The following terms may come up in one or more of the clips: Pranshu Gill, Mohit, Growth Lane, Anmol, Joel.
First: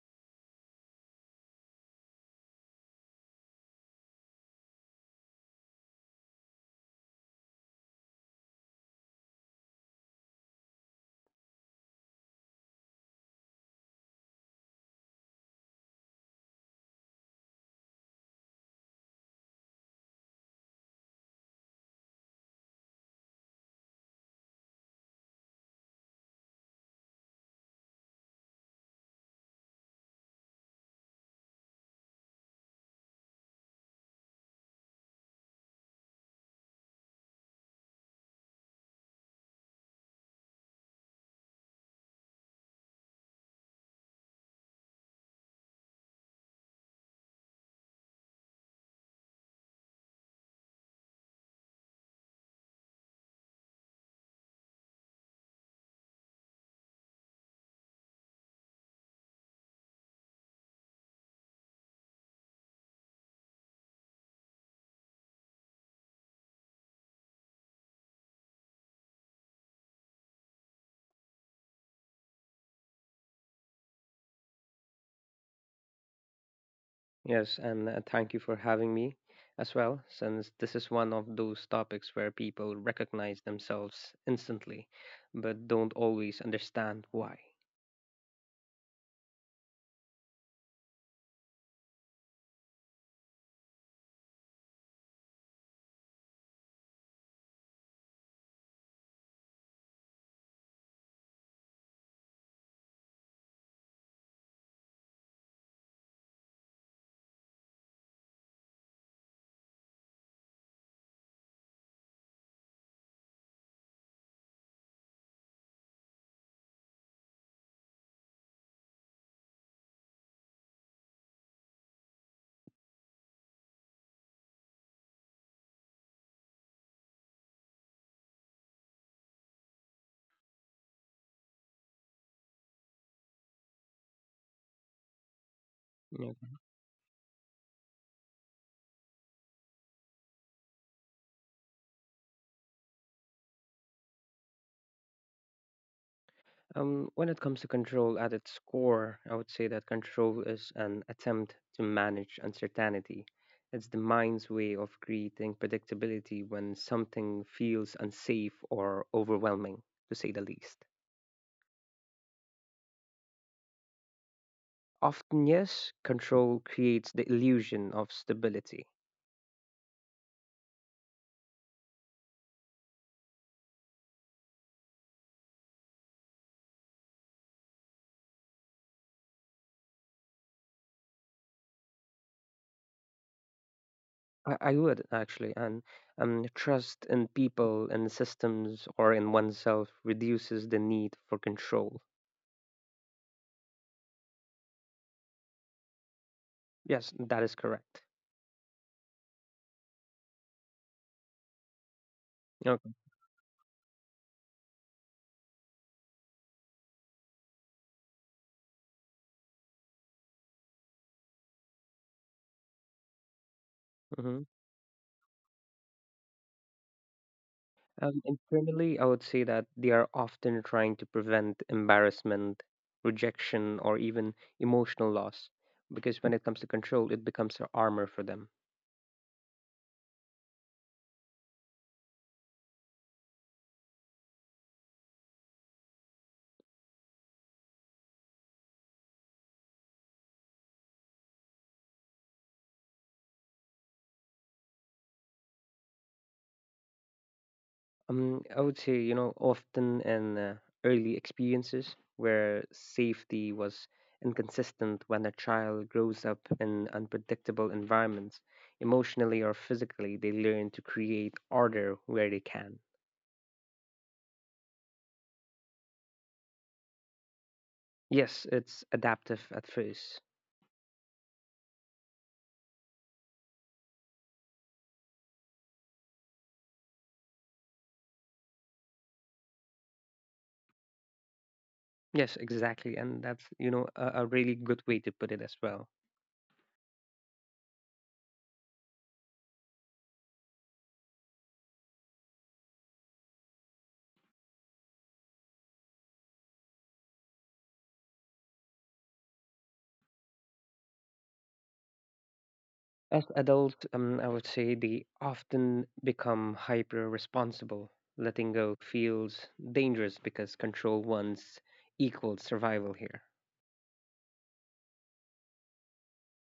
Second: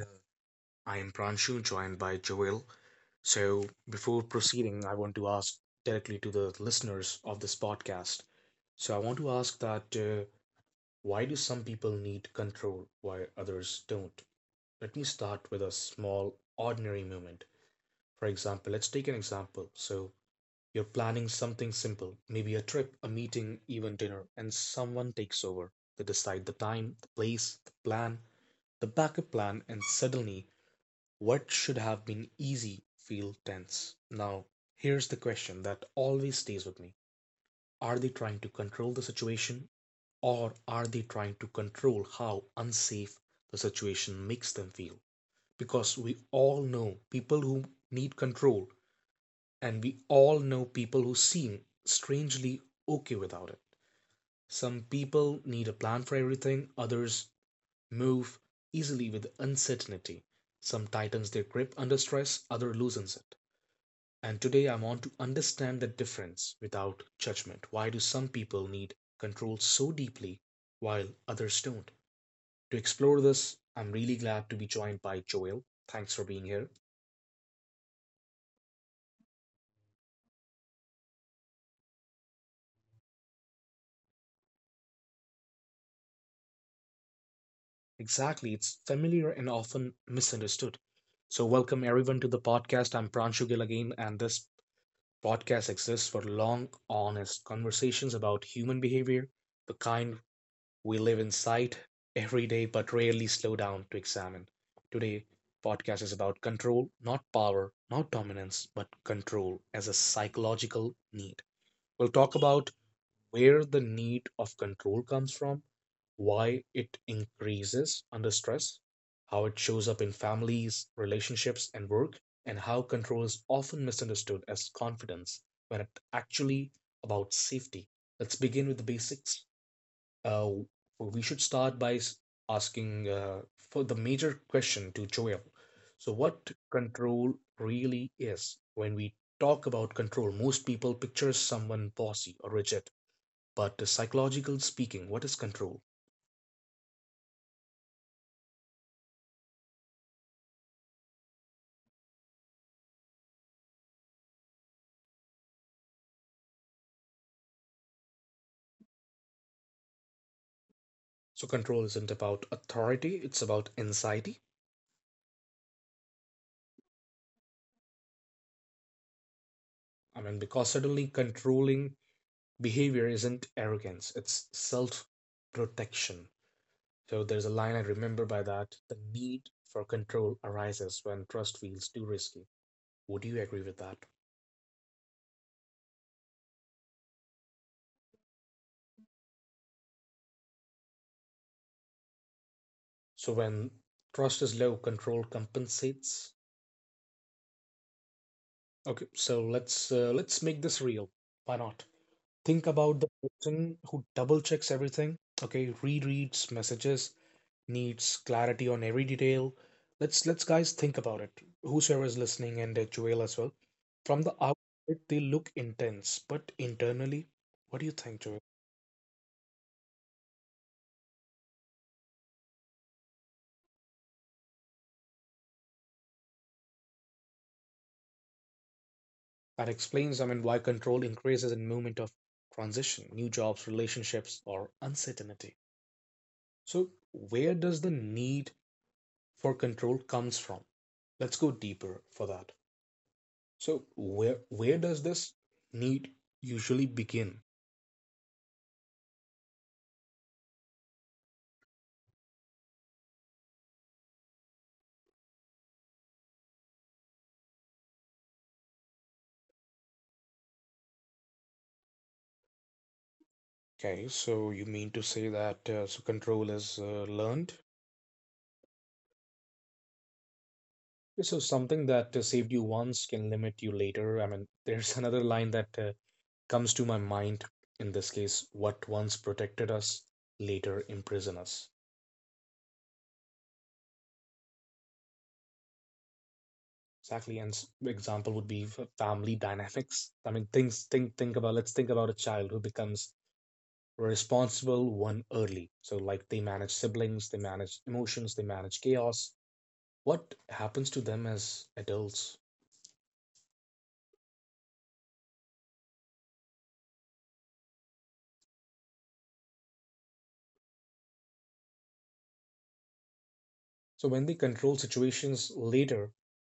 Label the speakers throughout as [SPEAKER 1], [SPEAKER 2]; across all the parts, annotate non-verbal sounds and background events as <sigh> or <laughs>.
[SPEAKER 1] I am Pranshu, joined by Joel. So, Before proceeding, I want to ask directly to the listeners of this podcast. So, I want to ask that why do some people need control while others don't? Let me start with a small, ordinary moment. For example, let's take an example. So, you're planning something simple, maybe a trip, a meeting, even dinner, and someone takes over. They decide the time, the place, the plan, the backup plan and suddenly what should have been easy feel tense. Now, here's the question that always stays with me. Are they trying to control the situation or are they trying to control how unsafe the situation makes them feel? Because we all know people who need control and we all know people who seem strangely okay without it. Some people need a plan for everything, others move easily with uncertainty. Some tightens their grip under stress, others loosens it. And today, I want to understand that difference without judgment. Why do some people need control so deeply while others don't? To explore this, I'm really glad to be joined by Joel. Thanks for being here.
[SPEAKER 2] Yes, and thank you for having me as well, since this is one of those topics where people recognize themselves instantly, but don't always understand why.
[SPEAKER 1] Exactly, it's familiar and often misunderstood. So, welcome everyone to the podcast. I'm Pranshu Gill again, and this podcast exists for long, honest conversations about human behavior, the kind we live in sight every day but rarely slow down to examine. Today, podcast is about control, not power, not dominance, but control as a psychological need. We'll talk about where the need of control comes from, why it increases under stress, how it shows up in families, relationships, and work, and how control is often misunderstood as confidence when it's actually about safety. Let's begin with the basics uh, we should start by asking for the major question to Joel. So,
[SPEAKER 2] Yeah.
[SPEAKER 1] what control really is? When we talk about control, most people picture someone bossy or rigid. But psychologically speaking, what is control?
[SPEAKER 2] When it comes to control at its core, I would say that control is an attempt to manage uncertainty. It's the mind's way of creating predictability when something feels unsafe or overwhelming, to say the least.
[SPEAKER 1] So, control isn't about authority, it's about anxiety.
[SPEAKER 2] Often, yes, control creates the illusion of stability.
[SPEAKER 1] I mean, because suddenly controlling behavior isn't arrogance, it's self protection. So there's a line I remember by that. The need for control arises when trust feels too risky. Would you agree with that?
[SPEAKER 2] I would actually, and trust in people and systems or in oneself reduces the need for control.
[SPEAKER 1] So when trust is low, control compensates.
[SPEAKER 2] Yes, that is correct.
[SPEAKER 1] Okay, so let's make this real. Why not? Think
[SPEAKER 2] Okay.
[SPEAKER 1] about the person who double checks everything. Okay, rereads messages, needs clarity on every detail. Let's guys think about it. Whosoever is listening and Joel as well. From the
[SPEAKER 2] hmm
[SPEAKER 1] outside, they look intense, but internally, what do you think, Joel?
[SPEAKER 2] Internally, I would say that they are often trying to prevent embarrassment, rejection, or even emotional loss, because when it comes to control, it becomes an armor for them.
[SPEAKER 1] That explains, I mean, why control increases in moment of transition, new jobs, relationships, or uncertainty. So where does the need for control comes from? Let's go deeper for that. So where does this need usually begin?
[SPEAKER 2] I would say, you know, often in early experiences where safety was inconsistent when a child grows up in unpredictable environments, emotionally or physically, they learn to create order where they can.
[SPEAKER 1] Okay, so you mean to say that so control is learned?
[SPEAKER 2] Yes, it's adaptive at first.
[SPEAKER 1] So something that saved you once can limit you later. I mean, <laughs> there's another line that comes to my mind in this case, what once protected us later imprison us.
[SPEAKER 2] Yes, exactly. And that's, you know, a really good way to put it as well.
[SPEAKER 1] Exactly, and example would be family dynamics. I mean, things think about let's think about a child who becomes a responsible one early. So like they manage siblings, they manage emotions, they manage chaos. What happens to them as adults?
[SPEAKER 2] As adults, I would say they often become hyper responsible. Letting go feels dangerous because control once equals survival here.
[SPEAKER 1] So when they control situations later,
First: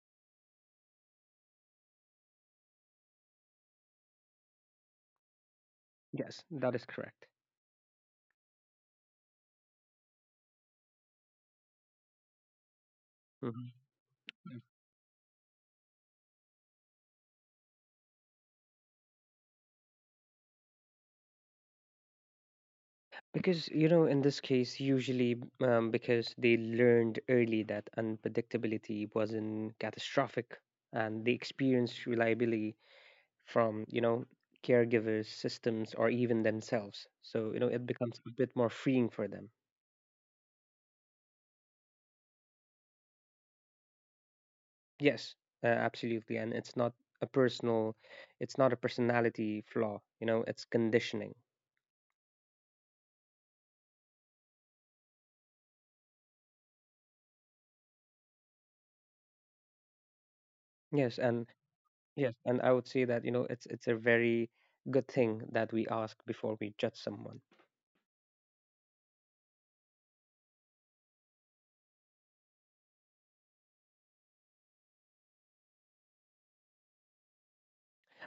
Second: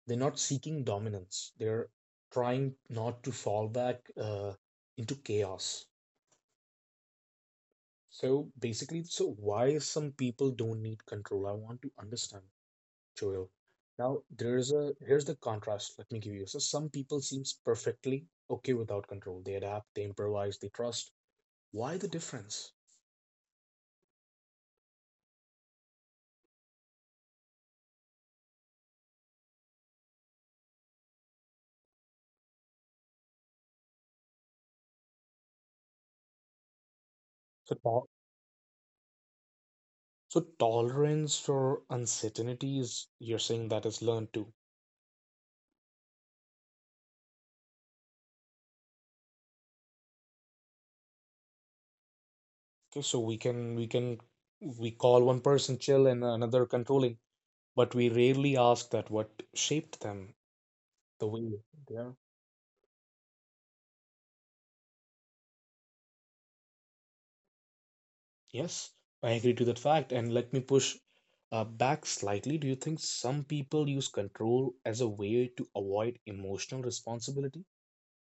[SPEAKER 1] they're not seeking dominance. They're trying not to fall back into chaos.
[SPEAKER 2] Yes, that is correct.
[SPEAKER 1] So basically, so why some people don't need control? I want to understand, Joel.
[SPEAKER 2] Mhm.
[SPEAKER 1] Now there's a here's the contrast. Let me give you. So some people seems perfectly okay without control. They adapt, they improvise, they trust. Why the difference?
[SPEAKER 2] Because, you know, in this case, usually because they learned early that unpredictability wasn't catastrophic and they experienced reliability from, you know, caregivers, systems, or even themselves. So, you know,
[SPEAKER 1] So,
[SPEAKER 2] it
[SPEAKER 1] to-
[SPEAKER 2] becomes a bit more freeing for them.
[SPEAKER 1] so tolerance for uncertainty is you're saying that is learned too.
[SPEAKER 2] Yes, absolutely. And it's not a personal, it's not a personality flaw, you know, it's conditioning.
[SPEAKER 1] Okay, so we can we call one person chill and another controlling, but we rarely ask that what shaped them
[SPEAKER 2] Yes,
[SPEAKER 1] the
[SPEAKER 2] and
[SPEAKER 1] way they are.
[SPEAKER 2] yes, and I would say that, you know, it's a very good thing that we ask before we judge someone.
[SPEAKER 1] Yes, I agree to that fact. And let me push back slightly. Do you think some people use control as a way to avoid emotional responsibility?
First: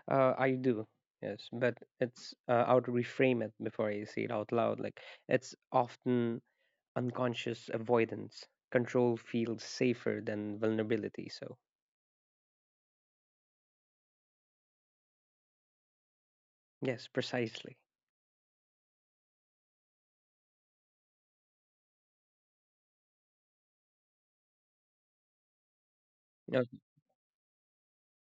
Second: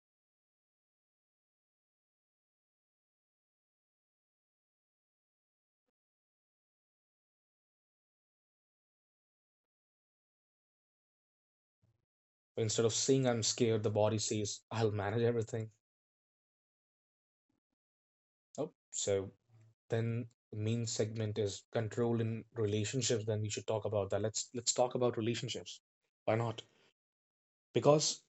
[SPEAKER 2] I do. Yes, but it's I would reframe it before I say it out loud. Like it's often unconscious avoidance. Control feels safer than vulnerability. So
[SPEAKER 1] Instead of saying I'm scared, the body says I'll manage everything.
[SPEAKER 2] yes, precisely.
[SPEAKER 1] Oh, so then the main segment is control in relationships. Then we should talk about that. Let's talk about relationships. Why not?
[SPEAKER 2] No,
[SPEAKER 1] Because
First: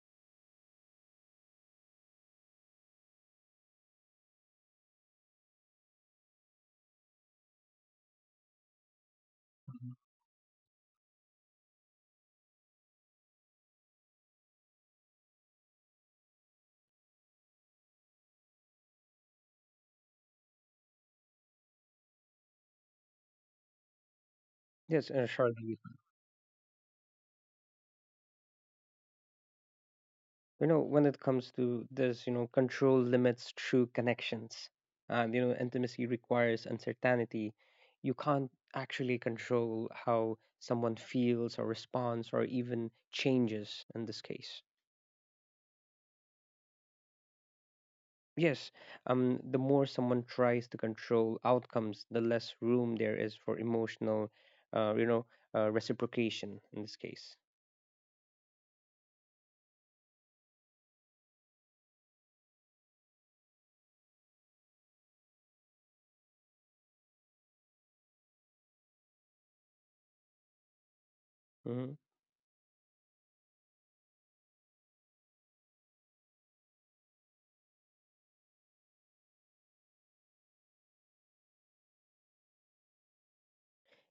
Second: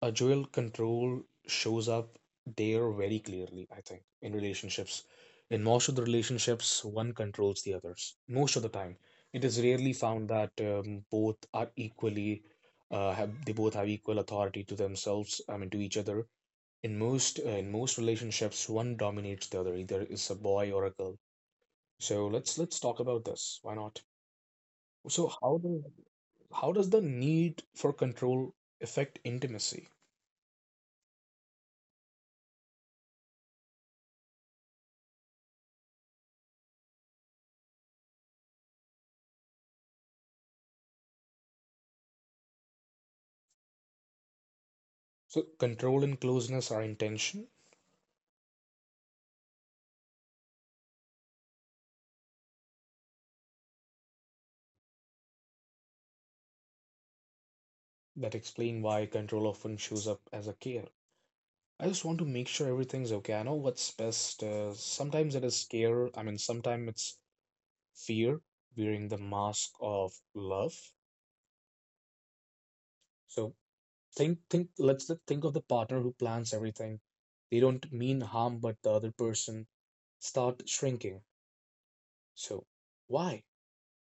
[SPEAKER 1] a dual control shows up there very clearly, I think. In relationships, in most of the relationships, one controls the others most of the time. It is rarely found that both are equally have they both have equal authority to themselves, I mean to each other. In most relationships one dominates the other, either it's a boy or a girl. So let's talk about this, why not?
[SPEAKER 2] yes,
[SPEAKER 1] So
[SPEAKER 2] sure.
[SPEAKER 1] how does the need for control affect intimacy?
[SPEAKER 2] You know, when it comes to this, you know, control limits true connections, and you know, intimacy requires uncertainty. You can't actually control how someone feels or responds or even changes in this case.
[SPEAKER 1] So control and closeness are intention.
[SPEAKER 2] Yes, the more someone tries to control outcomes, the less room there is for emotional uh, you know reciprocation in this case.
[SPEAKER 1] That explain why control often shows up as a care. I just want to make sure everything's okay. I know what's best. Sometimes it is care. I mean, sometimes it's fear wearing the mask of love.
[SPEAKER 2] Mm-hmm.
[SPEAKER 1] So think, think. Let's th- think of the partner who plans everything. They don't mean harm, but the other person start shrinking. So why?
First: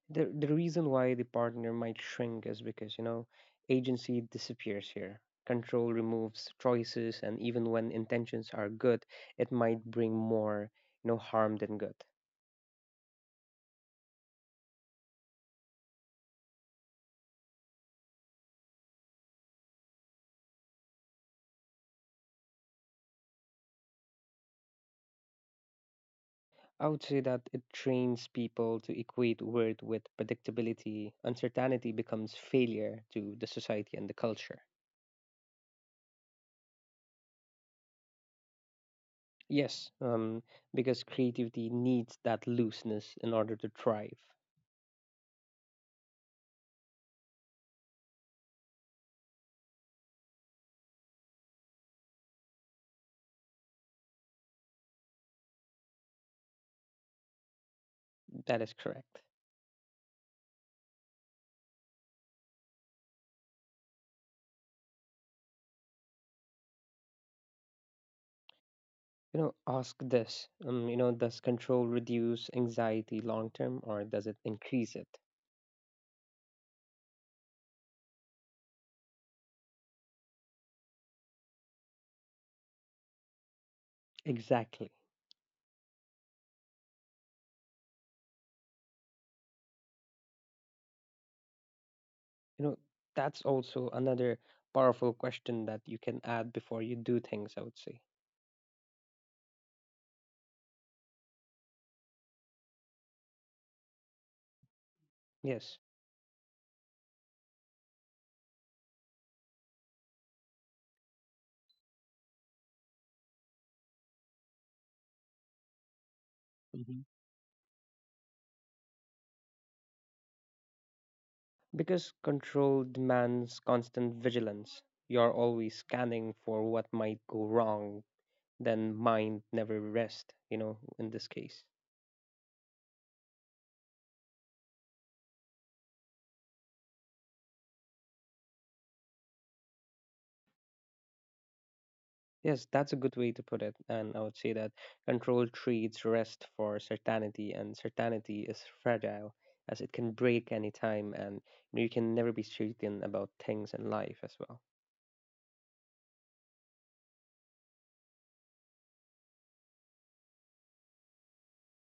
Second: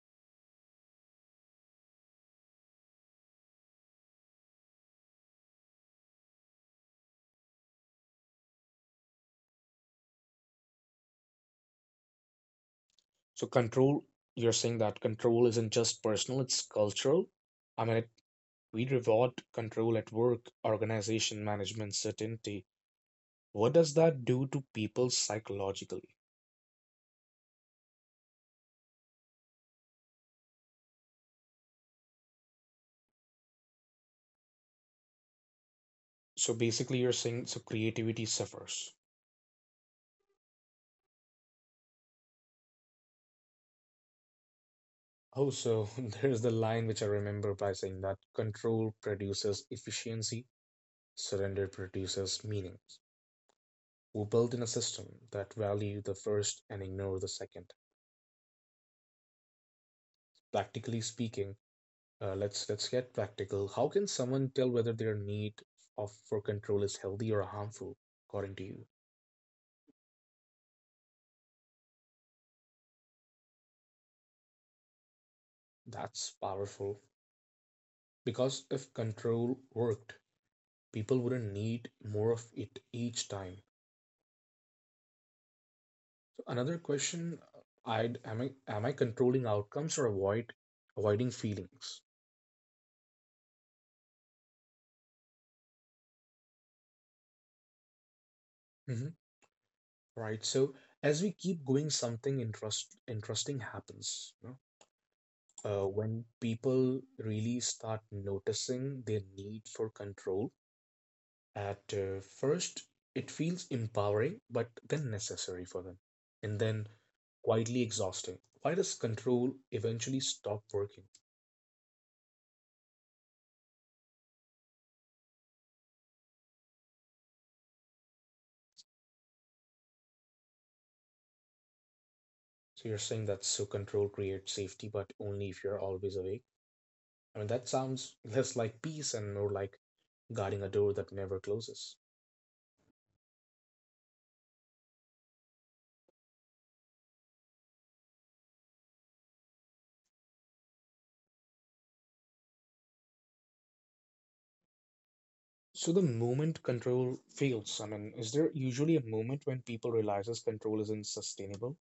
[SPEAKER 2] The reason why the partner might shrink is because, you know, agency disappears here. Control removes choices, and even when intentions are good, it might bring more, you know, harm than good.
[SPEAKER 1] So control. You're saying that control isn't just personal; it's cultural. I mean, it We reward control at work, organization management, certainty. What does that do to people psychologically?
[SPEAKER 2] I would say that it trains people to equate worth with predictability. Uncertainty becomes failure to the society and the culture.
[SPEAKER 1] So basically, you're saying so creativity suffers.
[SPEAKER 2] Yes, because creativity needs that looseness in order to thrive.
[SPEAKER 1] Oh, so <laughs> there's the line which I remember by saying that control produces efficiency, surrender produces meaning. We built in a system that value the first and ignore the second.
[SPEAKER 2] That is correct.
[SPEAKER 1] Practically speaking, let's get practical. How can someone tell whether their need of for control is healthy or harmful, according to you?
[SPEAKER 2] You know, ask this. You know, does control reduce anxiety long term or does it increase it?
[SPEAKER 1] That's powerful. Because if control worked, people wouldn't need more of it each time.
[SPEAKER 2] Exactly.
[SPEAKER 1] So another question, I'd am I controlling outcomes or avoiding feelings?
[SPEAKER 2] You know, that's also another powerful question that you can add before you do things, I would say.
[SPEAKER 1] Mhm. Right. So as we keep going, something interesting happens, you know.
[SPEAKER 2] Yes.
[SPEAKER 1] When people really start noticing their need for control, at first it feels empowering, but then necessary for them, and then
[SPEAKER 2] hmm
[SPEAKER 1] quietly exhausting. Why does control eventually stop working?
[SPEAKER 2] Because control demands constant vigilance. You're always scanning for what might go wrong, then mind never rest, you know, in this case.
[SPEAKER 1] So you're saying that so control creates safety but only if you're always awake. I mean that sounds <laughs> less like peace and more like guarding a door that never closes.
[SPEAKER 2] Yes, that's a good way to put it. And I would say that control treats rest for certainty, and certainty is fragile as it can break any time, and you can never be certain about things in life as well.
[SPEAKER 1] So the moment control fails, I mean, is there usually a moment when people realizes control isn't sustainable?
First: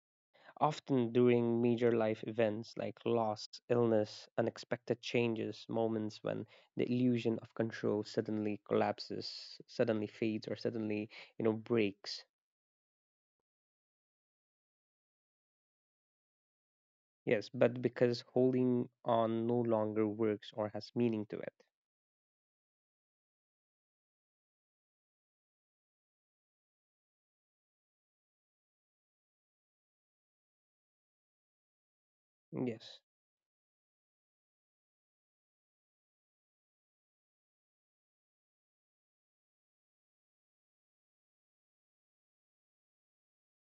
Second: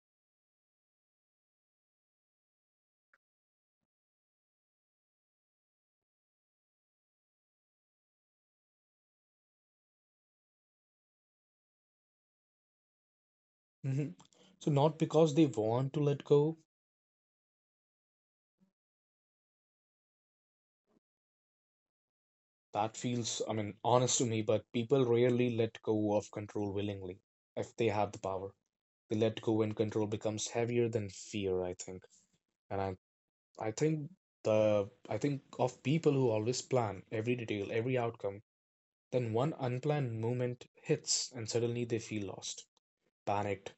[SPEAKER 2] Often during major life events like loss, illness, unexpected changes, moments when the illusion of control suddenly collapses, suddenly fades, or suddenly, you know, breaks.
[SPEAKER 1] Hmm. So not because they want to let go.
[SPEAKER 2] Yes, but because holding on no longer works or has meaning to it.
[SPEAKER 1] That feels, I mean, honest to me, but people rarely let go of control willingly if they have the power. They let go when control becomes heavier than fear, I think. And I,
[SPEAKER 2] Yes.
[SPEAKER 1] I think I think of people who always plan every detail, every outcome. Then one unplanned moment hits, and suddenly they feel lost, panicked,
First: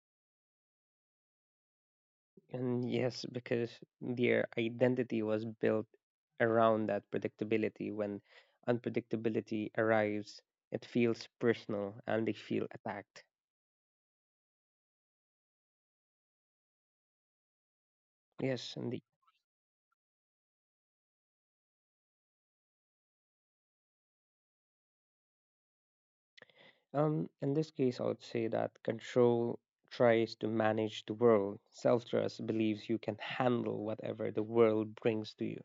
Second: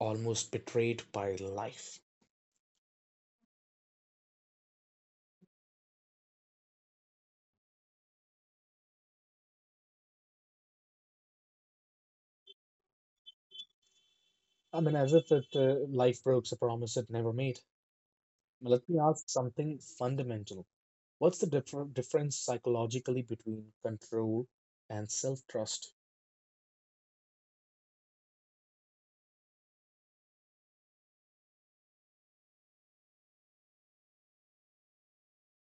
[SPEAKER 1] almost betrayed by life.
[SPEAKER 2] And yes, because their identity was built around that predictability. When unpredictability arrives, it feels personal and they feel attacked.
[SPEAKER 1] I mean, as if life breaks a promise it never made.
[SPEAKER 2] Yes,
[SPEAKER 1] Let me
[SPEAKER 2] indeed.
[SPEAKER 1] ask something fundamental. What's the difference psychologically between control and self-trust?
[SPEAKER 2] In this case, I would say that control tries to manage the world. Self trust believes you can handle whatever the world brings to you.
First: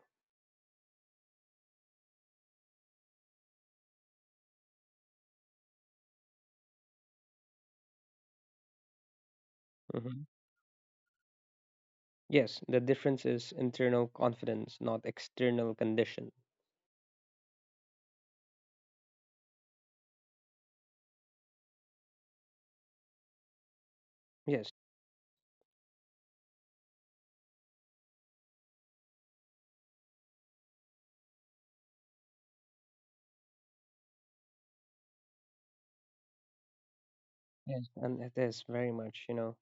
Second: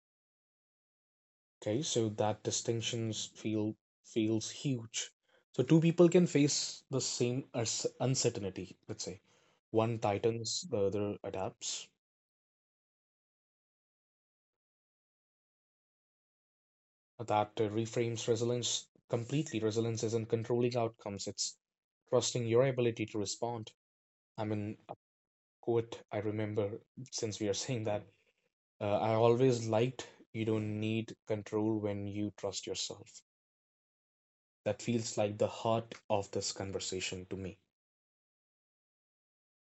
[SPEAKER 1] Okay, so that distinctions feels huge. So two people can face the same uncertainty, let's say. One
[SPEAKER 2] Mhm.
[SPEAKER 1] tightens, the other adapts.
[SPEAKER 2] Yes, the difference is internal confidence, not external condition.
[SPEAKER 1] That reframes resilience completely. Resilience isn't controlling outcomes, it's trusting your ability to respond. I
[SPEAKER 2] Yes,
[SPEAKER 1] mean, a quote I remember since we are saying that I always liked you don't need control when you trust yourself. That feels like the heart of this conversation to me.
[SPEAKER 2] yes, and it is very much, you know.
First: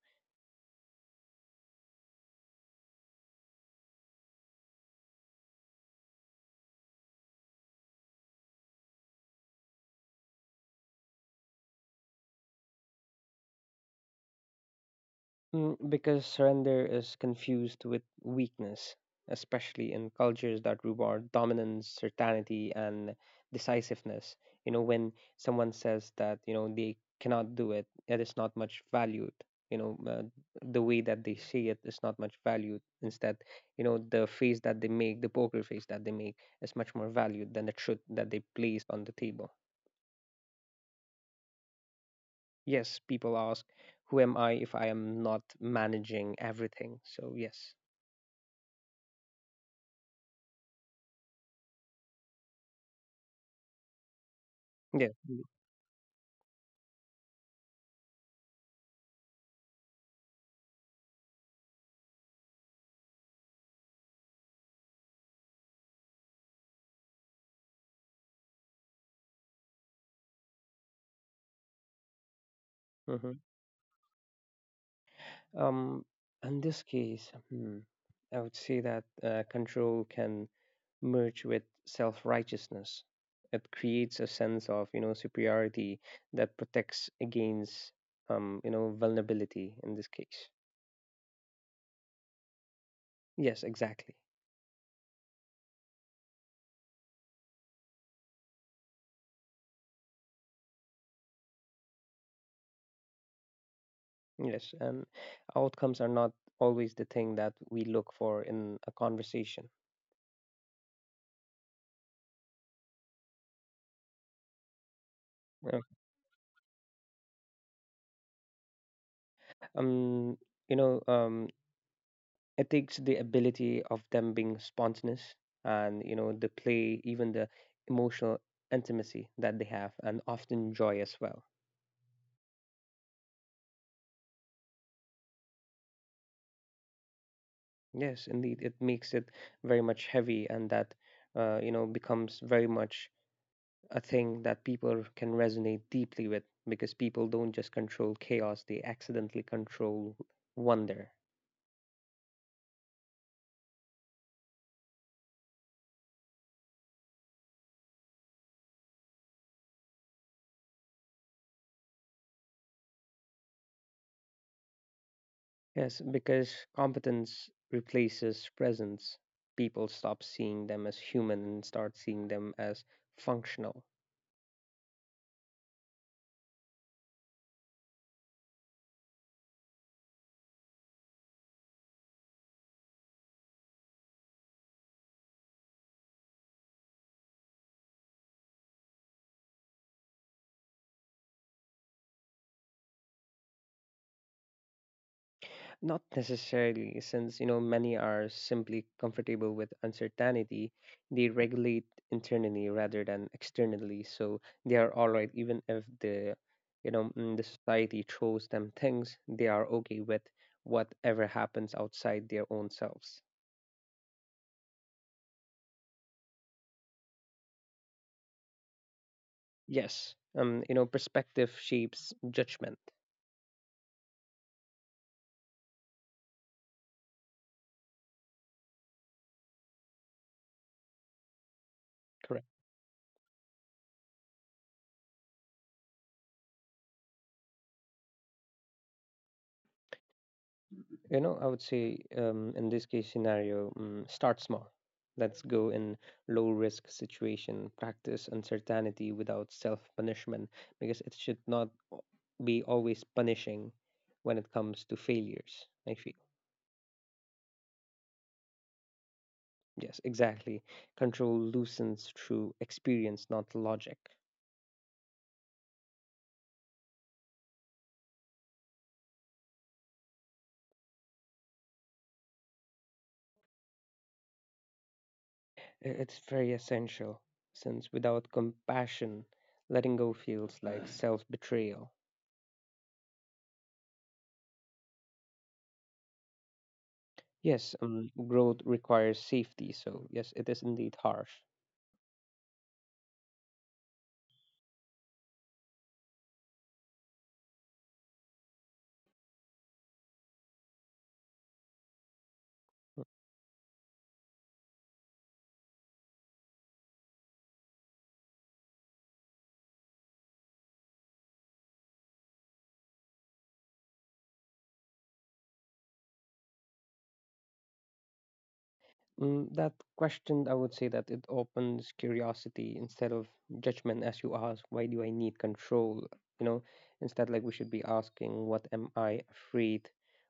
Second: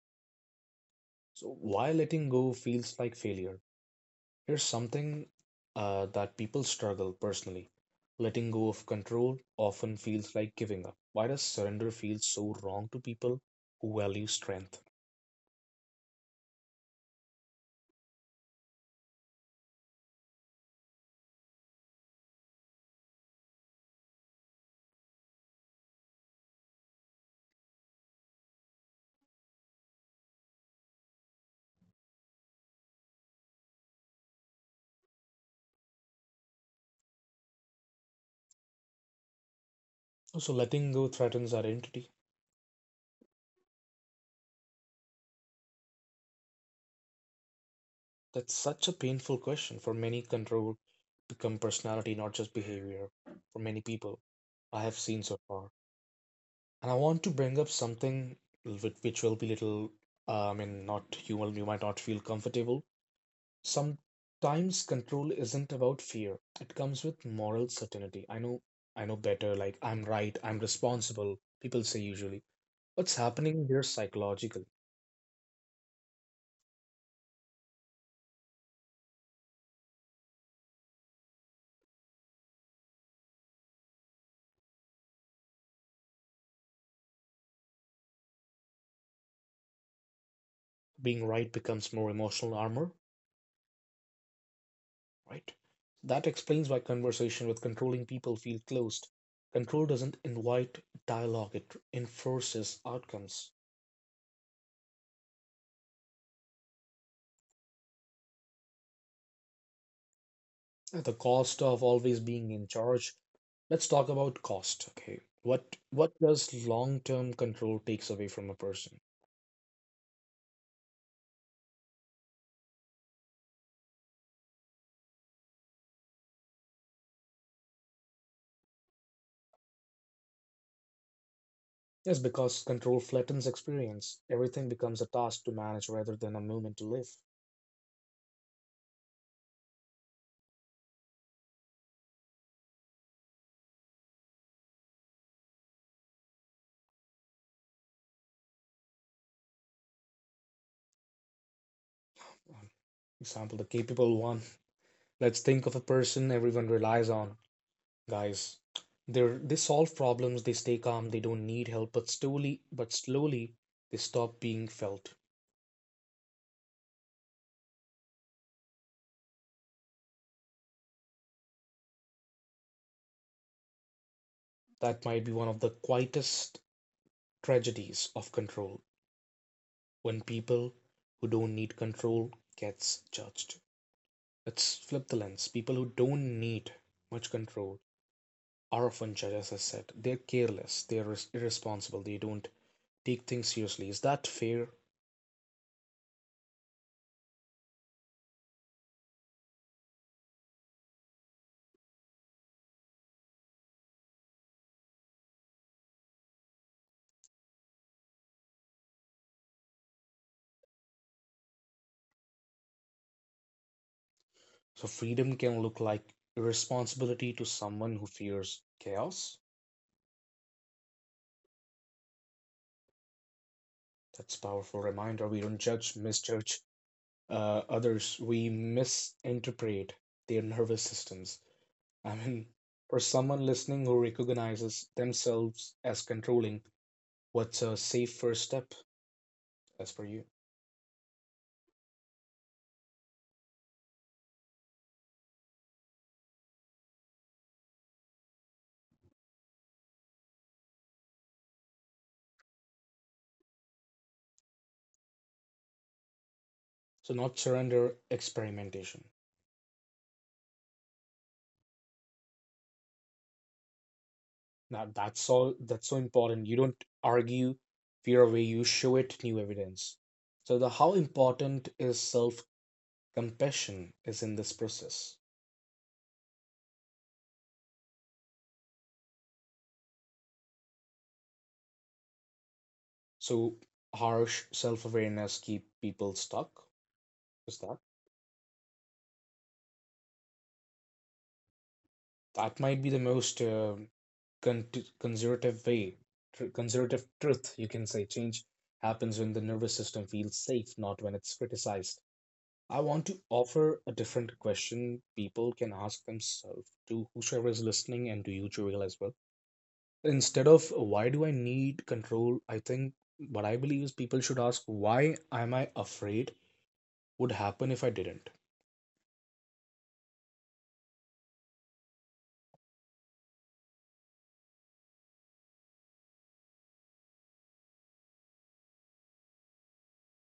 [SPEAKER 1] So, why letting go feels like failure? Here's something that people struggle personally. Letting go of control often feels like giving up. Why does surrender feel so wrong to people who value strength?
[SPEAKER 2] Mm, because surrender is confused with weakness, especially in cultures that reward dominance, certainty, and decisiveness. You know, when someone says that, you know, they cannot do it, it is not much valued. You know, the way that they see it is not much valued. Instead, you know, the face that they make, the poker face that they make, is much more valued than the truth that they place on the table.
[SPEAKER 1] So, letting go threatens our identity.
[SPEAKER 2] Yes, people ask, who am I if I am not managing everything? So, yes.
[SPEAKER 1] That's such a painful question for many. Control become personality, not just behavior, for many people I have
[SPEAKER 2] Yeah.
[SPEAKER 1] seen so far. And I want to bring up something which will be little, I mean, not you will, you might not feel comfortable. Sometimes control isn't about fear. It comes with moral certainty. I know better. Like I'm right. I'm responsible. People say usually. What's
[SPEAKER 2] Mm-hmm.
[SPEAKER 1] happening here psychologically?
[SPEAKER 2] Um, in this case, I would say that control can merge with self-righteousness. It creates a sense of, you know, superiority that protects against, you know, vulnerability in this case.
[SPEAKER 1] Being right becomes more emotional armor,
[SPEAKER 2] Yes, exactly.
[SPEAKER 1] right? That explains why conversation with controlling people feel closed. Control doesn't invite dialogue, it enforces outcomes.
[SPEAKER 2] Yes, and outcomes are not always the thing that we look for in a conversation.
[SPEAKER 1] At the cost of always being in charge, let's talk about cost, okay?
[SPEAKER 2] Uh,
[SPEAKER 1] What does long-term control takes away from a person?
[SPEAKER 2] Um, you know, ethics, the ability of them being spontaneous and, you know, the play, even the emotional intimacy that they have, and often joy as well.
[SPEAKER 1] Yes, because control flattens experience. Everything becomes a task to manage rather than a moment to live.
[SPEAKER 2] Yes, indeed, it makes it very much heavy, and that, you know, becomes very much a thing that people can resonate deeply with because people don't just control chaos, they accidentally control wonder.
[SPEAKER 1] Um, Example, the capable one. Let's think of a person everyone relies on, guys. They solve problems, they stay calm, they don't need help, but slowly, they stop being felt.
[SPEAKER 2] Yes, because competence replaces presence. People stop seeing them as human and start seeing them as functional.
[SPEAKER 1] That might be one of the quietest tragedies of control, when people who don't need control gets judged. Let's flip the lens. People who don't need much control are often judged, as I said. They're careless, they're irresponsible, they don't take things seriously. Is that fair?
[SPEAKER 2] Not necessarily, since you know many are simply comfortable with uncertainty. They regulate internally rather than externally, so they are all right, even if the you know the society throws them things. They are okay with whatever happens outside their own selves.
[SPEAKER 1] So freedom can look like irresponsibility to someone who fears chaos.
[SPEAKER 2] Yes, you know, perspective shapes judgment.
[SPEAKER 1] That's a powerful reminder. We don't misjudge others. We misinterpret their nervous systems. I mean,
[SPEAKER 2] Correct.
[SPEAKER 1] for someone listening who recognizes themselves as controlling, what's a safe first step as for you?
[SPEAKER 2] You know, I would say in this case scenario, start small. Let's go in low risk situation, practice uncertainty without self punishment because it should not be always punishing when it comes to failures. I feel.
[SPEAKER 1] So not surrender, experimentation.
[SPEAKER 2] Yes, exactly. Control loosens through experience, not logic.
[SPEAKER 1] Now that's all that's so important. You don't argue fear away, you show it new evidence. So the how important is self compassion is in this process.
[SPEAKER 2] It's very essential since without compassion, letting go feels like <sighs> self betrayal.
[SPEAKER 1] So harsh self-awareness keep people stuck. Is that,
[SPEAKER 2] Yes, growth requires safety, so yes, it is indeed harsh.
[SPEAKER 1] that might be the most con- conservative way, conservative truth, you can say. Change happens when the nervous system feels safe, not when it's criticized. I want to offer a different question people can ask themselves, to whosoever is listening and to you, Joel, as well. Instead of why do I need control, I think what I believe is people should ask, why am I afraid would happen if I didn't?
[SPEAKER 2] Mm, that question, I would say that it opens curiosity instead of judgment as you ask, why do I need control? You know, instead, like we should be asking, what am I afraid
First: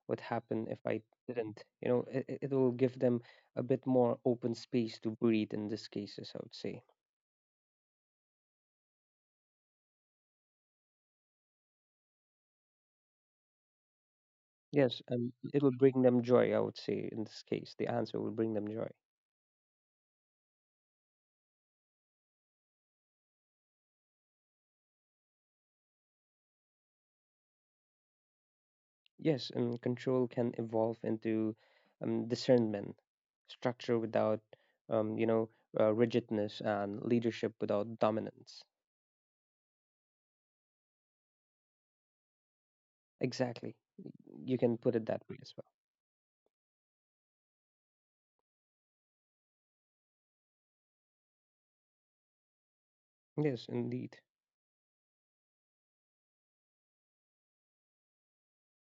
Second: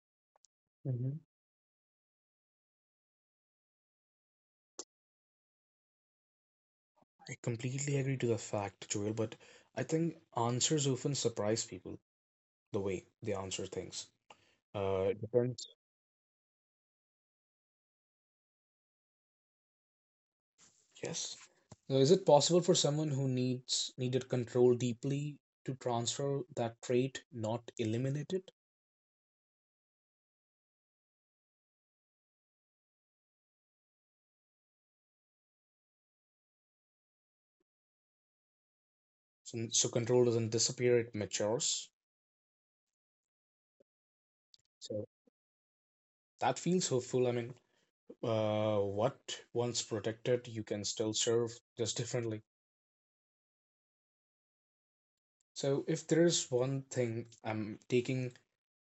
[SPEAKER 2] would happen if I didn't? You know, it will give them a bit more open space to breathe in these cases, I would say.
[SPEAKER 1] I completely agree to the fact, Joel, but I think answers often surprise people, the way they answer things.
[SPEAKER 2] Yes,
[SPEAKER 1] It
[SPEAKER 2] it
[SPEAKER 1] depends.
[SPEAKER 2] will bring them joy, I would say, in this case. The answer will bring them joy.
[SPEAKER 1] Yes. So is it possible for someone who needs needed control deeply to transfer that trait, not eliminate it?
[SPEAKER 2] Yes, and control can evolve into discernment, structure without, you know, rigidness, and leadership without dominance.
[SPEAKER 1] So, so control doesn't disappear, it matures.
[SPEAKER 2] Exactly. You can put it
[SPEAKER 1] So
[SPEAKER 2] that way as
[SPEAKER 1] that feels hopeful. What once protected, you can still serve, just differently.
[SPEAKER 2] well. Yes, indeed.
[SPEAKER 1] So if there is one thing I'm taking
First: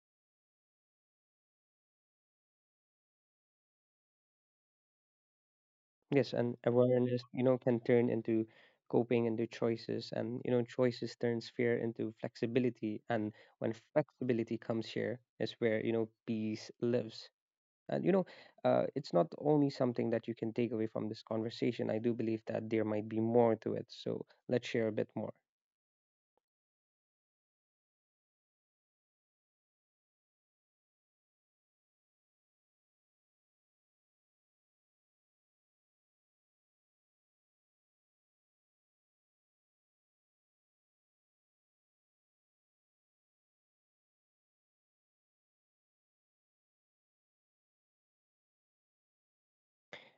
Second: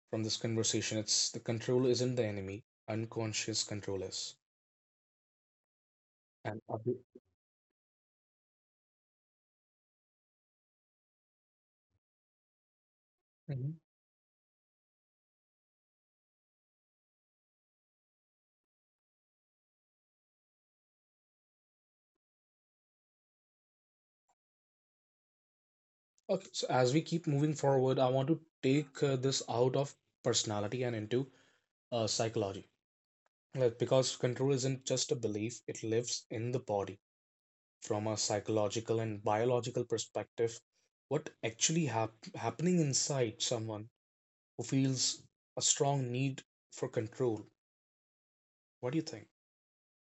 [SPEAKER 1] from this conversation, it's the control isn't the enemy, unconscious control is.
[SPEAKER 2] Yes, and
[SPEAKER 1] and Abhi-
[SPEAKER 2] awareness, you know, can turn into coping into choices, and you know, choices turns fear into flexibility, and
[SPEAKER 1] Mhm.
[SPEAKER 2] when flexibility comes here, is where you know peace lives. And you know, it's not only something that you can take away from this conversation. I do believe that there might be more to it. So let's share a bit more.
[SPEAKER 1] Okay, so as we keep moving forward, I want to take this out of personality and into psychology, like, because control isn't just a belief, it lives in the body. From a psychological and biological perspective, what actually happening inside someone who feels a strong need for control? What do you think?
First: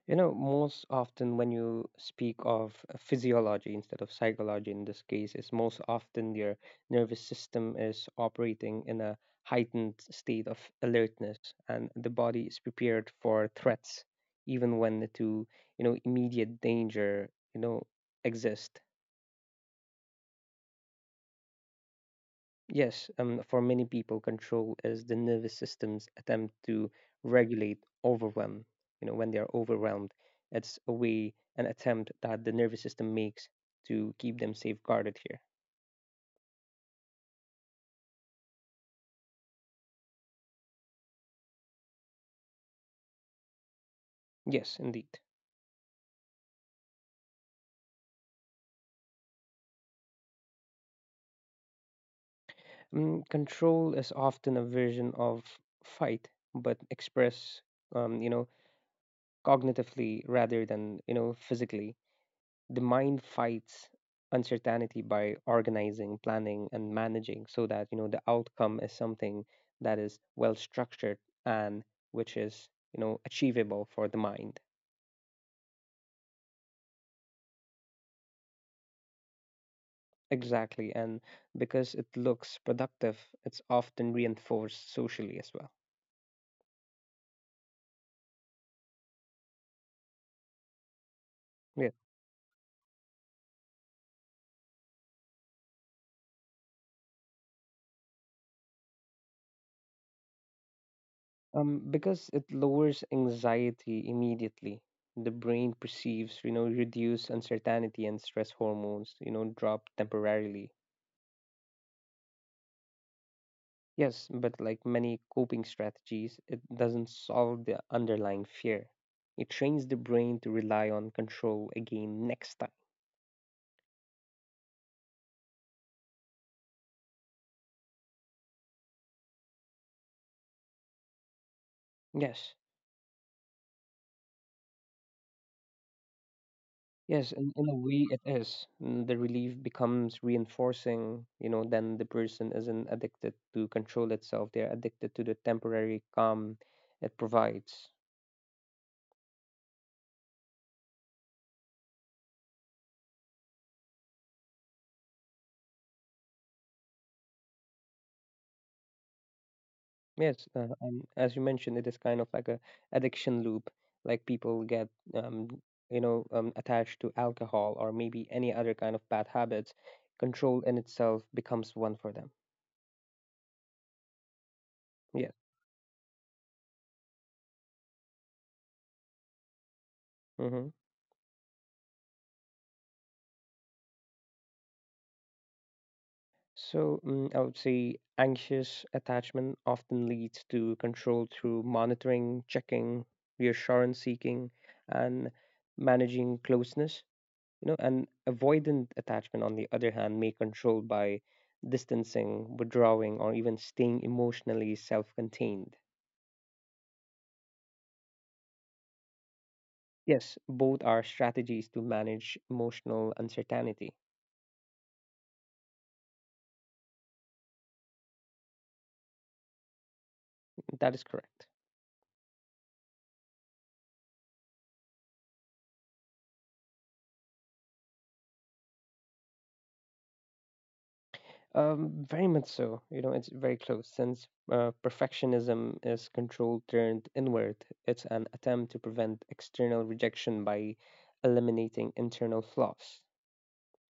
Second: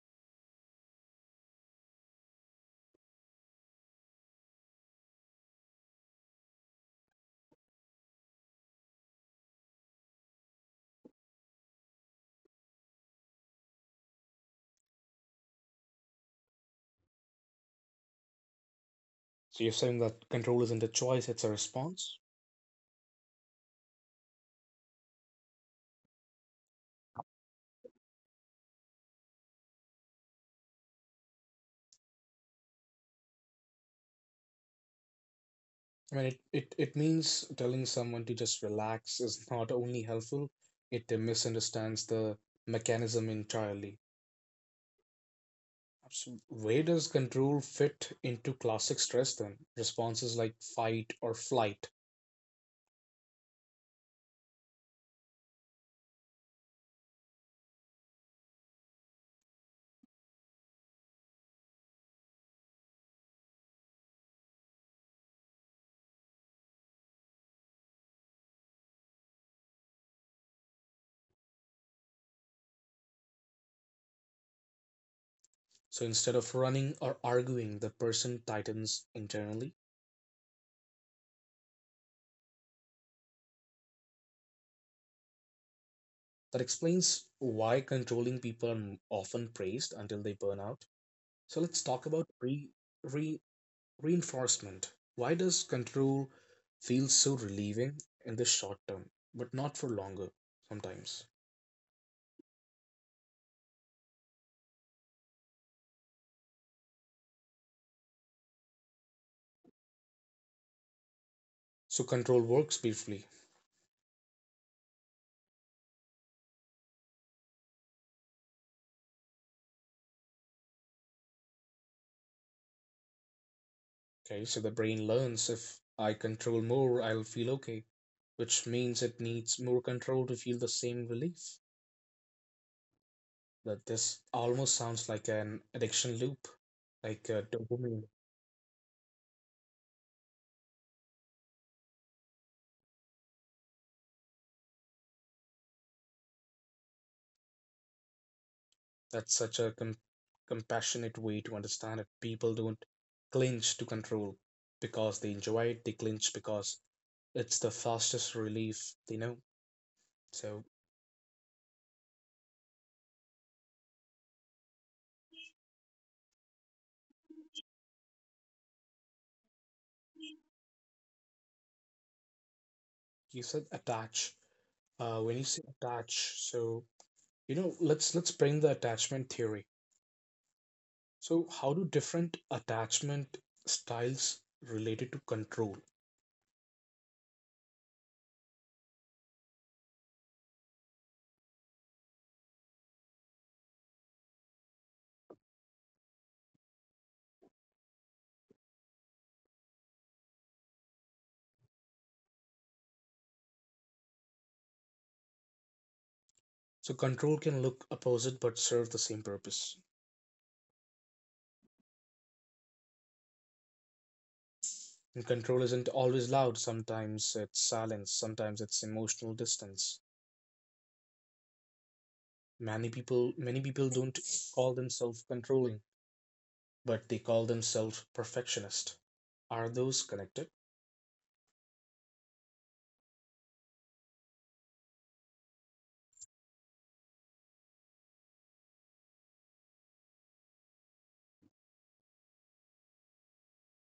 [SPEAKER 2] You know, most often when you speak of physiology instead of psychology in this case, is most often your nervous system is operating in a heightened state of alertness and the body is prepared for threats, even when the two, you know, immediate danger, you know, exist.
[SPEAKER 1] So you're saying that control isn't a choice, it's a response.
[SPEAKER 2] Yes, for many people, control is the nervous system's attempt to regulate overwhelm. You know, when they are overwhelmed, it's a way, an attempt that the nervous system makes to keep them safeguarded here.
[SPEAKER 1] I mean, it means telling someone to just relax is not only helpful, it misunderstands the mechanism entirely.
[SPEAKER 2] Yes, indeed.
[SPEAKER 1] Absolutely. Where does control fit into classic stress then? Responses like fight or flight.
[SPEAKER 2] Control is often a version of fight, but express, you know, cognitively rather than, you know, physically. The mind fights uncertainty by organizing, planning, and managing so that you know the outcome is something that is well structured and which is you know achievable for the mind.
[SPEAKER 1] So instead of running or arguing, the person tightens internally.
[SPEAKER 2] Exactly, and because it looks productive, it's often reinforced socially as well.
[SPEAKER 1] That explains why controlling people are often praised until they burn out. So let's
[SPEAKER 2] Yeah,
[SPEAKER 1] talk about re, reinforcement. Why does control feel so relieving in the short term, but not for longer sometimes?
[SPEAKER 2] because it lowers anxiety immediately. The brain perceives, you know, reduced uncertainty and stress hormones, you know, drop temporarily.
[SPEAKER 1] So control works briefly.
[SPEAKER 2] Yes, but like many coping strategies, it doesn't solve the underlying fear. It trains the brain to rely on control again next time.
[SPEAKER 1] Okay, so the brain learns, if I control more, I'll feel okay, which means it needs more control to feel the same relief.
[SPEAKER 2] Yes,
[SPEAKER 1] That this almost sounds like an addiction loop, like
[SPEAKER 2] yes, in a way
[SPEAKER 1] dopamine.
[SPEAKER 2] it is. Mm, the relief becomes reinforcing, you know, then the person isn't addicted to control itself. They're addicted to the temporary calm it provides.
[SPEAKER 1] That's such a compassionate way to understand it. People don't clinch to control because they enjoy it, they clinch because it's the fastest relief they know.
[SPEAKER 2] Yes,
[SPEAKER 1] So
[SPEAKER 2] and as you mentioned, it is kind of like a addiction loop. Like people get, um, you know, attached to alcohol or maybe any other kind of bad habits. Control in itself becomes one for them.
[SPEAKER 1] you said attach.
[SPEAKER 2] Yes.
[SPEAKER 1] When you say attach, so you know, let's bring the attachment theory.
[SPEAKER 2] hmm
[SPEAKER 1] So how do different attachment styles related to control?
[SPEAKER 2] So I would say anxious attachment often leads to control through monitoring, checking, reassurance seeking, and managing closeness. You know, and avoidant attachment on the other hand may control by distancing, withdrawing, or even staying emotionally self-contained.
[SPEAKER 1] So control can look opposite but serve the same purpose.
[SPEAKER 2] Yes, both are strategies to manage emotional uncertainty.
[SPEAKER 1] And control isn't always loud. Sometimes it's silence. Sometimes it's emotional distance.
[SPEAKER 2] That is correct.
[SPEAKER 1] Many people don't call themselves controlling, but they call themselves perfectionist. Are those connected?
[SPEAKER 2] Very much so, you know, it's very close since perfectionism is control turned inward. It's an attempt to prevent external rejection by eliminating internal flaws.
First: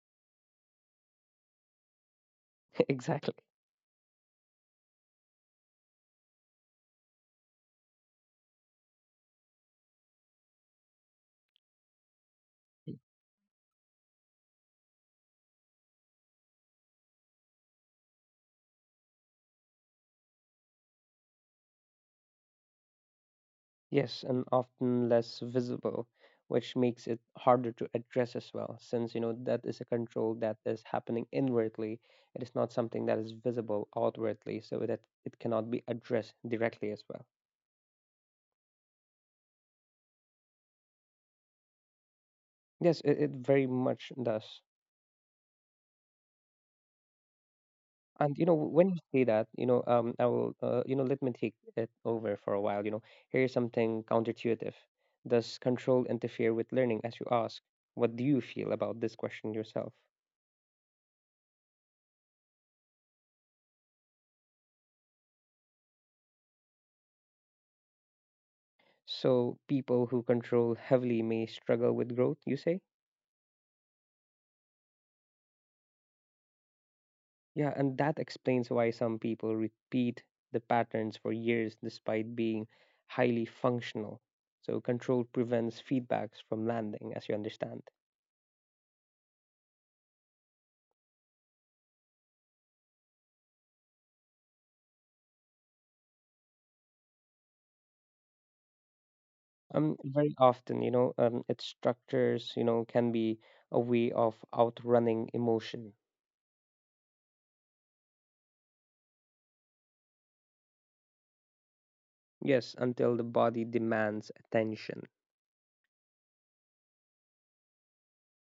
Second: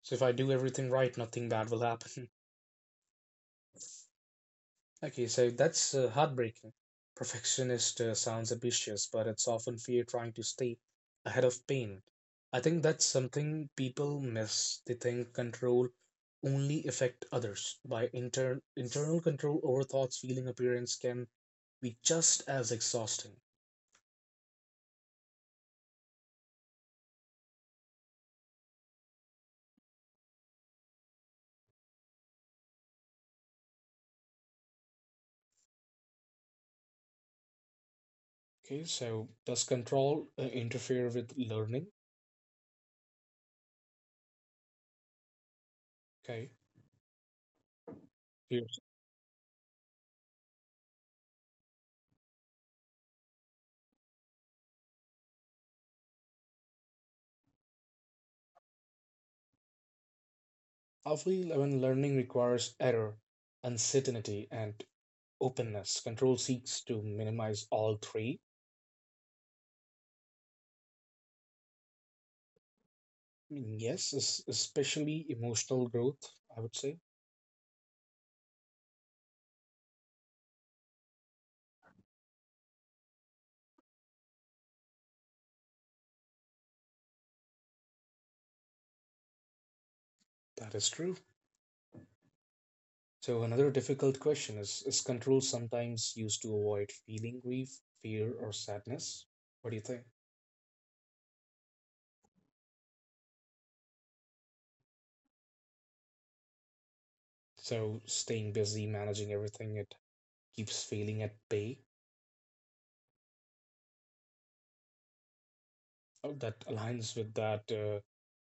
[SPEAKER 1] So if I do everything right, nothing bad will happen.
[SPEAKER 2] <laughs> Exactly.
[SPEAKER 1] Okay, so that's heartbreaking. Perfectionist sounds ambitious, but it's often fear trying to stay ahead of pain. I think that's something people miss. They think control only affect others. By internal control over thoughts, feeling, appearance can be just as exhausting.
[SPEAKER 2] Yes, and often less visible, which makes it harder to address as well, since you know that is a control that is happening inwardly. It is not something that is visible outwardly, so that it cannot be addressed directly as well.
[SPEAKER 1] Okay, so does control interfere with learning?
[SPEAKER 2] Yes, it very much does.
[SPEAKER 1] Okay,
[SPEAKER 2] And you know,
[SPEAKER 1] here's-
[SPEAKER 2] when you say that, you know, I will, you know, let me take it over for a while. You know, here's something counterintuitive. Does control interfere with learning? As you ask, what do you feel about this question yourself?
[SPEAKER 1] I feel when learning requires error, uncertainty, and openness. Control seeks to minimize all three.
[SPEAKER 2] So people who control heavily may struggle with growth, you say?
[SPEAKER 1] Mm, yes, especially emotional growth, I would say.
[SPEAKER 2] Yeah, and that explains why some people repeat the patterns for years despite being highly functional. So control prevents feedbacks from landing, as you understand.
[SPEAKER 1] That is true. So, another difficult question is control sometimes used to avoid feeling grief, fear, or sadness? What do you think?
[SPEAKER 2] Very often, you know, its structures, you know, can be a way of outrunning emotion.
[SPEAKER 1] So, staying busy, managing everything, it keeps feeling at bay.
[SPEAKER 2] Yes, until the body demands attention.
[SPEAKER 1] Oh, that aligns with that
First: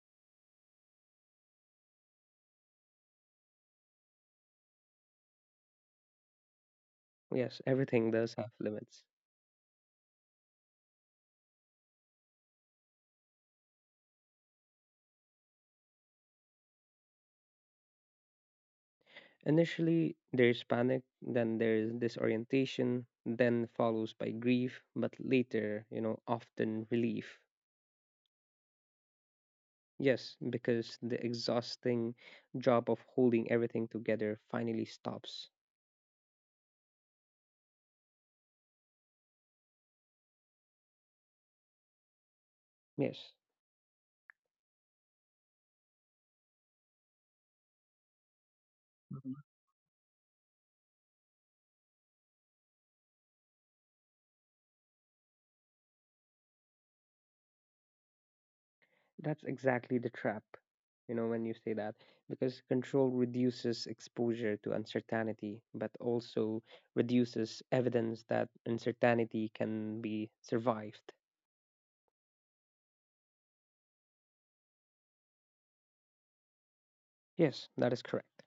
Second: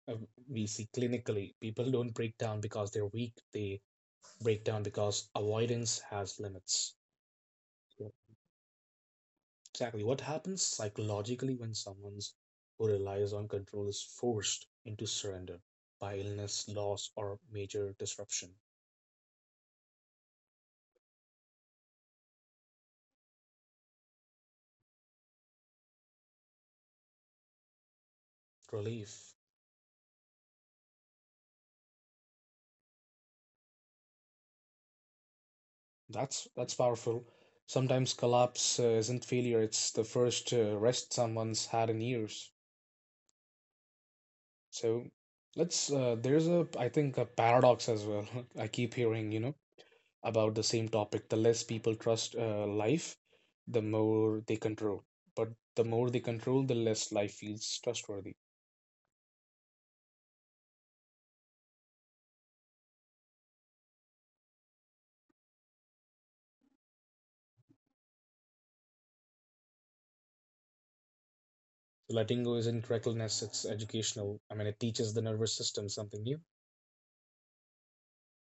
[SPEAKER 1] uh, we see clinically. People don't break down because they're weak, they break down because avoidance has limits.
[SPEAKER 2] Yes, everything
[SPEAKER 1] So
[SPEAKER 2] does have limits.
[SPEAKER 1] exactly. What happens psychologically when someone's who relies on control is forced into surrender by illness, loss, or major disruption?
[SPEAKER 2] Initially, there's panic, then there's disorientation, then follows by grief, but later, you know, often relief.
[SPEAKER 1] Relief.
[SPEAKER 2] Yes, because the exhausting job of holding everything together finally stops.
[SPEAKER 1] That's powerful. Sometimes collapse isn't failure; it's the first rest someone's had in years.
[SPEAKER 2] Yes,
[SPEAKER 1] So let's. There's a, I think, a paradox as well. <laughs> I keep
[SPEAKER 2] Mhm.
[SPEAKER 1] hearing, you know, about the same topic. The less people trust life, the more they control. But the more they control, the less life feels trustworthy.
[SPEAKER 2] That's exactly the trap, you know, when you say that, because control reduces exposure to uncertainty, but also reduces evidence that uncertainty can be survived.
[SPEAKER 1] So letting go isn't recklessness, it's educational. I mean, it teaches the nervous system something new.
[SPEAKER 2] Yes, that is correct.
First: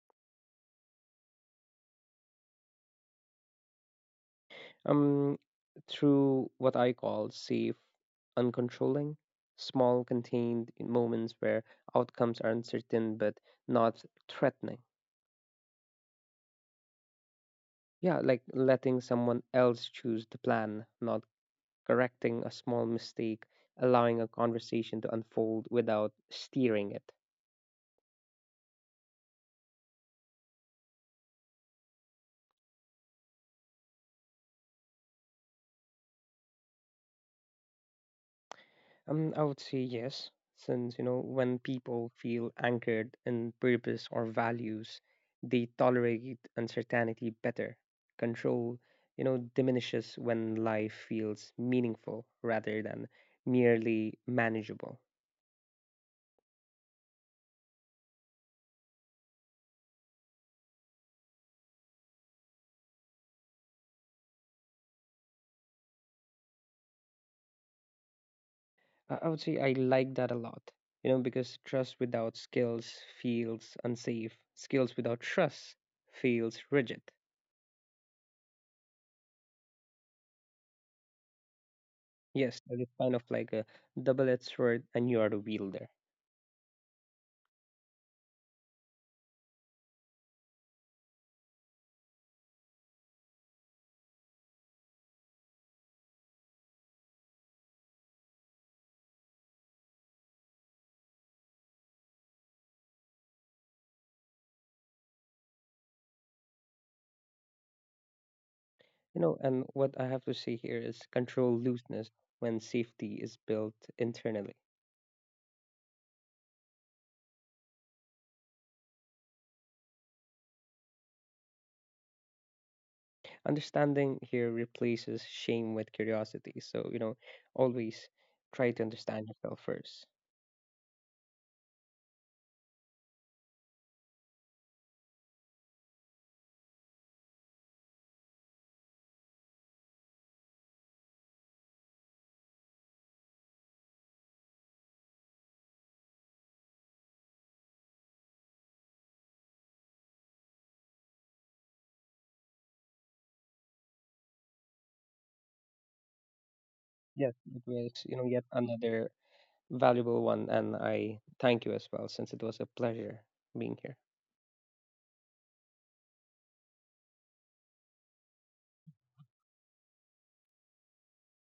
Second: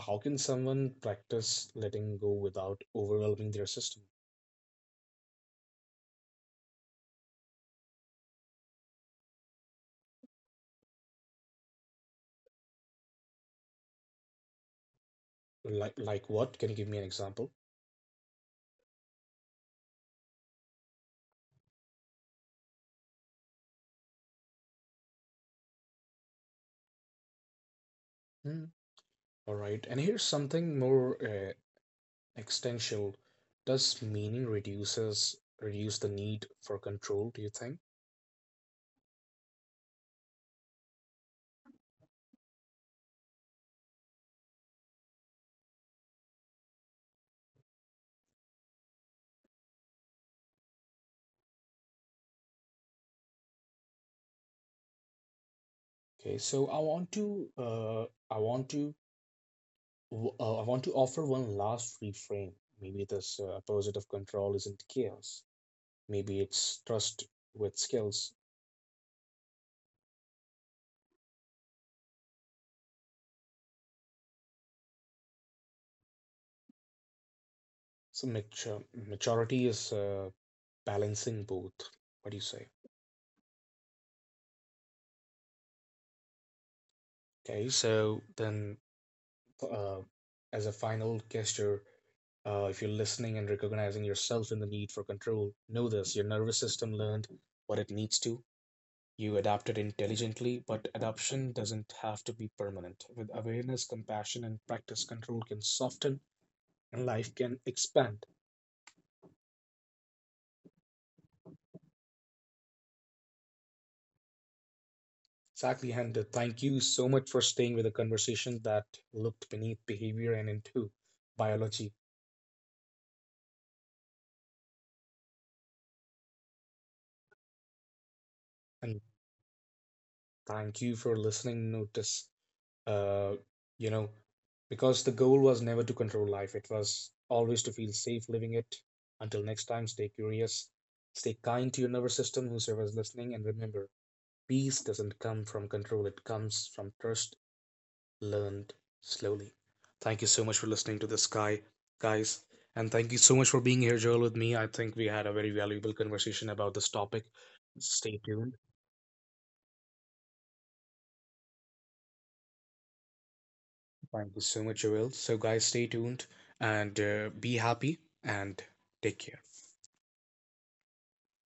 [SPEAKER 1] How can someone practice letting go without overwhelming their system?
[SPEAKER 2] um, Through what I call safe, uncontrolling, small, contained moments where outcomes are uncertain but not threatening.
[SPEAKER 1] Like what? Can you give me an example?
[SPEAKER 2] Yeah, like letting someone else choose the plan, not correcting a small mistake, allowing a conversation to unfold without steering it.
[SPEAKER 1] Hmm. All right. And here's something more existential. Does meaning reduce the need for control, do you think?
[SPEAKER 2] I would say yes, since you know when people feel anchored in purpose or values, they tolerate uncertainty better. Control, you know, diminishes when life feels meaningful rather than merely manageable.
[SPEAKER 1] Okay, so I want to I want to I want to offer one last reframe. Maybe this opposite of control isn't chaos. Maybe it's trust with skills.
[SPEAKER 2] I would say I like that a lot. You know, because trust without skills feels unsafe. Skills without trust feels rigid.
[SPEAKER 1] So mature, maturity is balancing both. What do you
[SPEAKER 2] Yes,
[SPEAKER 1] say?
[SPEAKER 2] that is kind of like a double-edged sword, and you are the wielder.
[SPEAKER 1] Okay, so then uh, as a final gesture, if you're listening and recognizing yourself in the need for control, know this, your nervous system learned what it needs to. You adapted intelligently, but adoption doesn't have to be permanent. With awareness, compassion, and practice, control can soften and life can expand.
[SPEAKER 2] You know, and what I have to say here is control looseness when safety is built internally.
[SPEAKER 1] Exactly, and thank you so much for staying with a conversation that looked beneath behavior and into biology.
[SPEAKER 2] Understanding here replaces shame with curiosity. So, you know, always try to
[SPEAKER 1] And
[SPEAKER 2] understand yourself first.
[SPEAKER 1] thank you for listening. Notice, uh, you know, because the goal was never to control life, it was always to feel safe living it. Until next time, stay curious, stay kind to your nervous system, whosoever's listening, and remember, peace doesn't come from control, it comes from trust learned slowly. Thank you so much for listening to this guys. And thank you so much for being here, Joel, with me. I think we had a very valuable conversation about this topic.
[SPEAKER 2] Yes, it was, you
[SPEAKER 1] Stay
[SPEAKER 2] know, yet
[SPEAKER 1] tuned.
[SPEAKER 2] another valuable one. And I thank you as well, since it was a pleasure being here.
[SPEAKER 1] Thank you so much, Joel. So, guys, stay tuned and be happy and take care.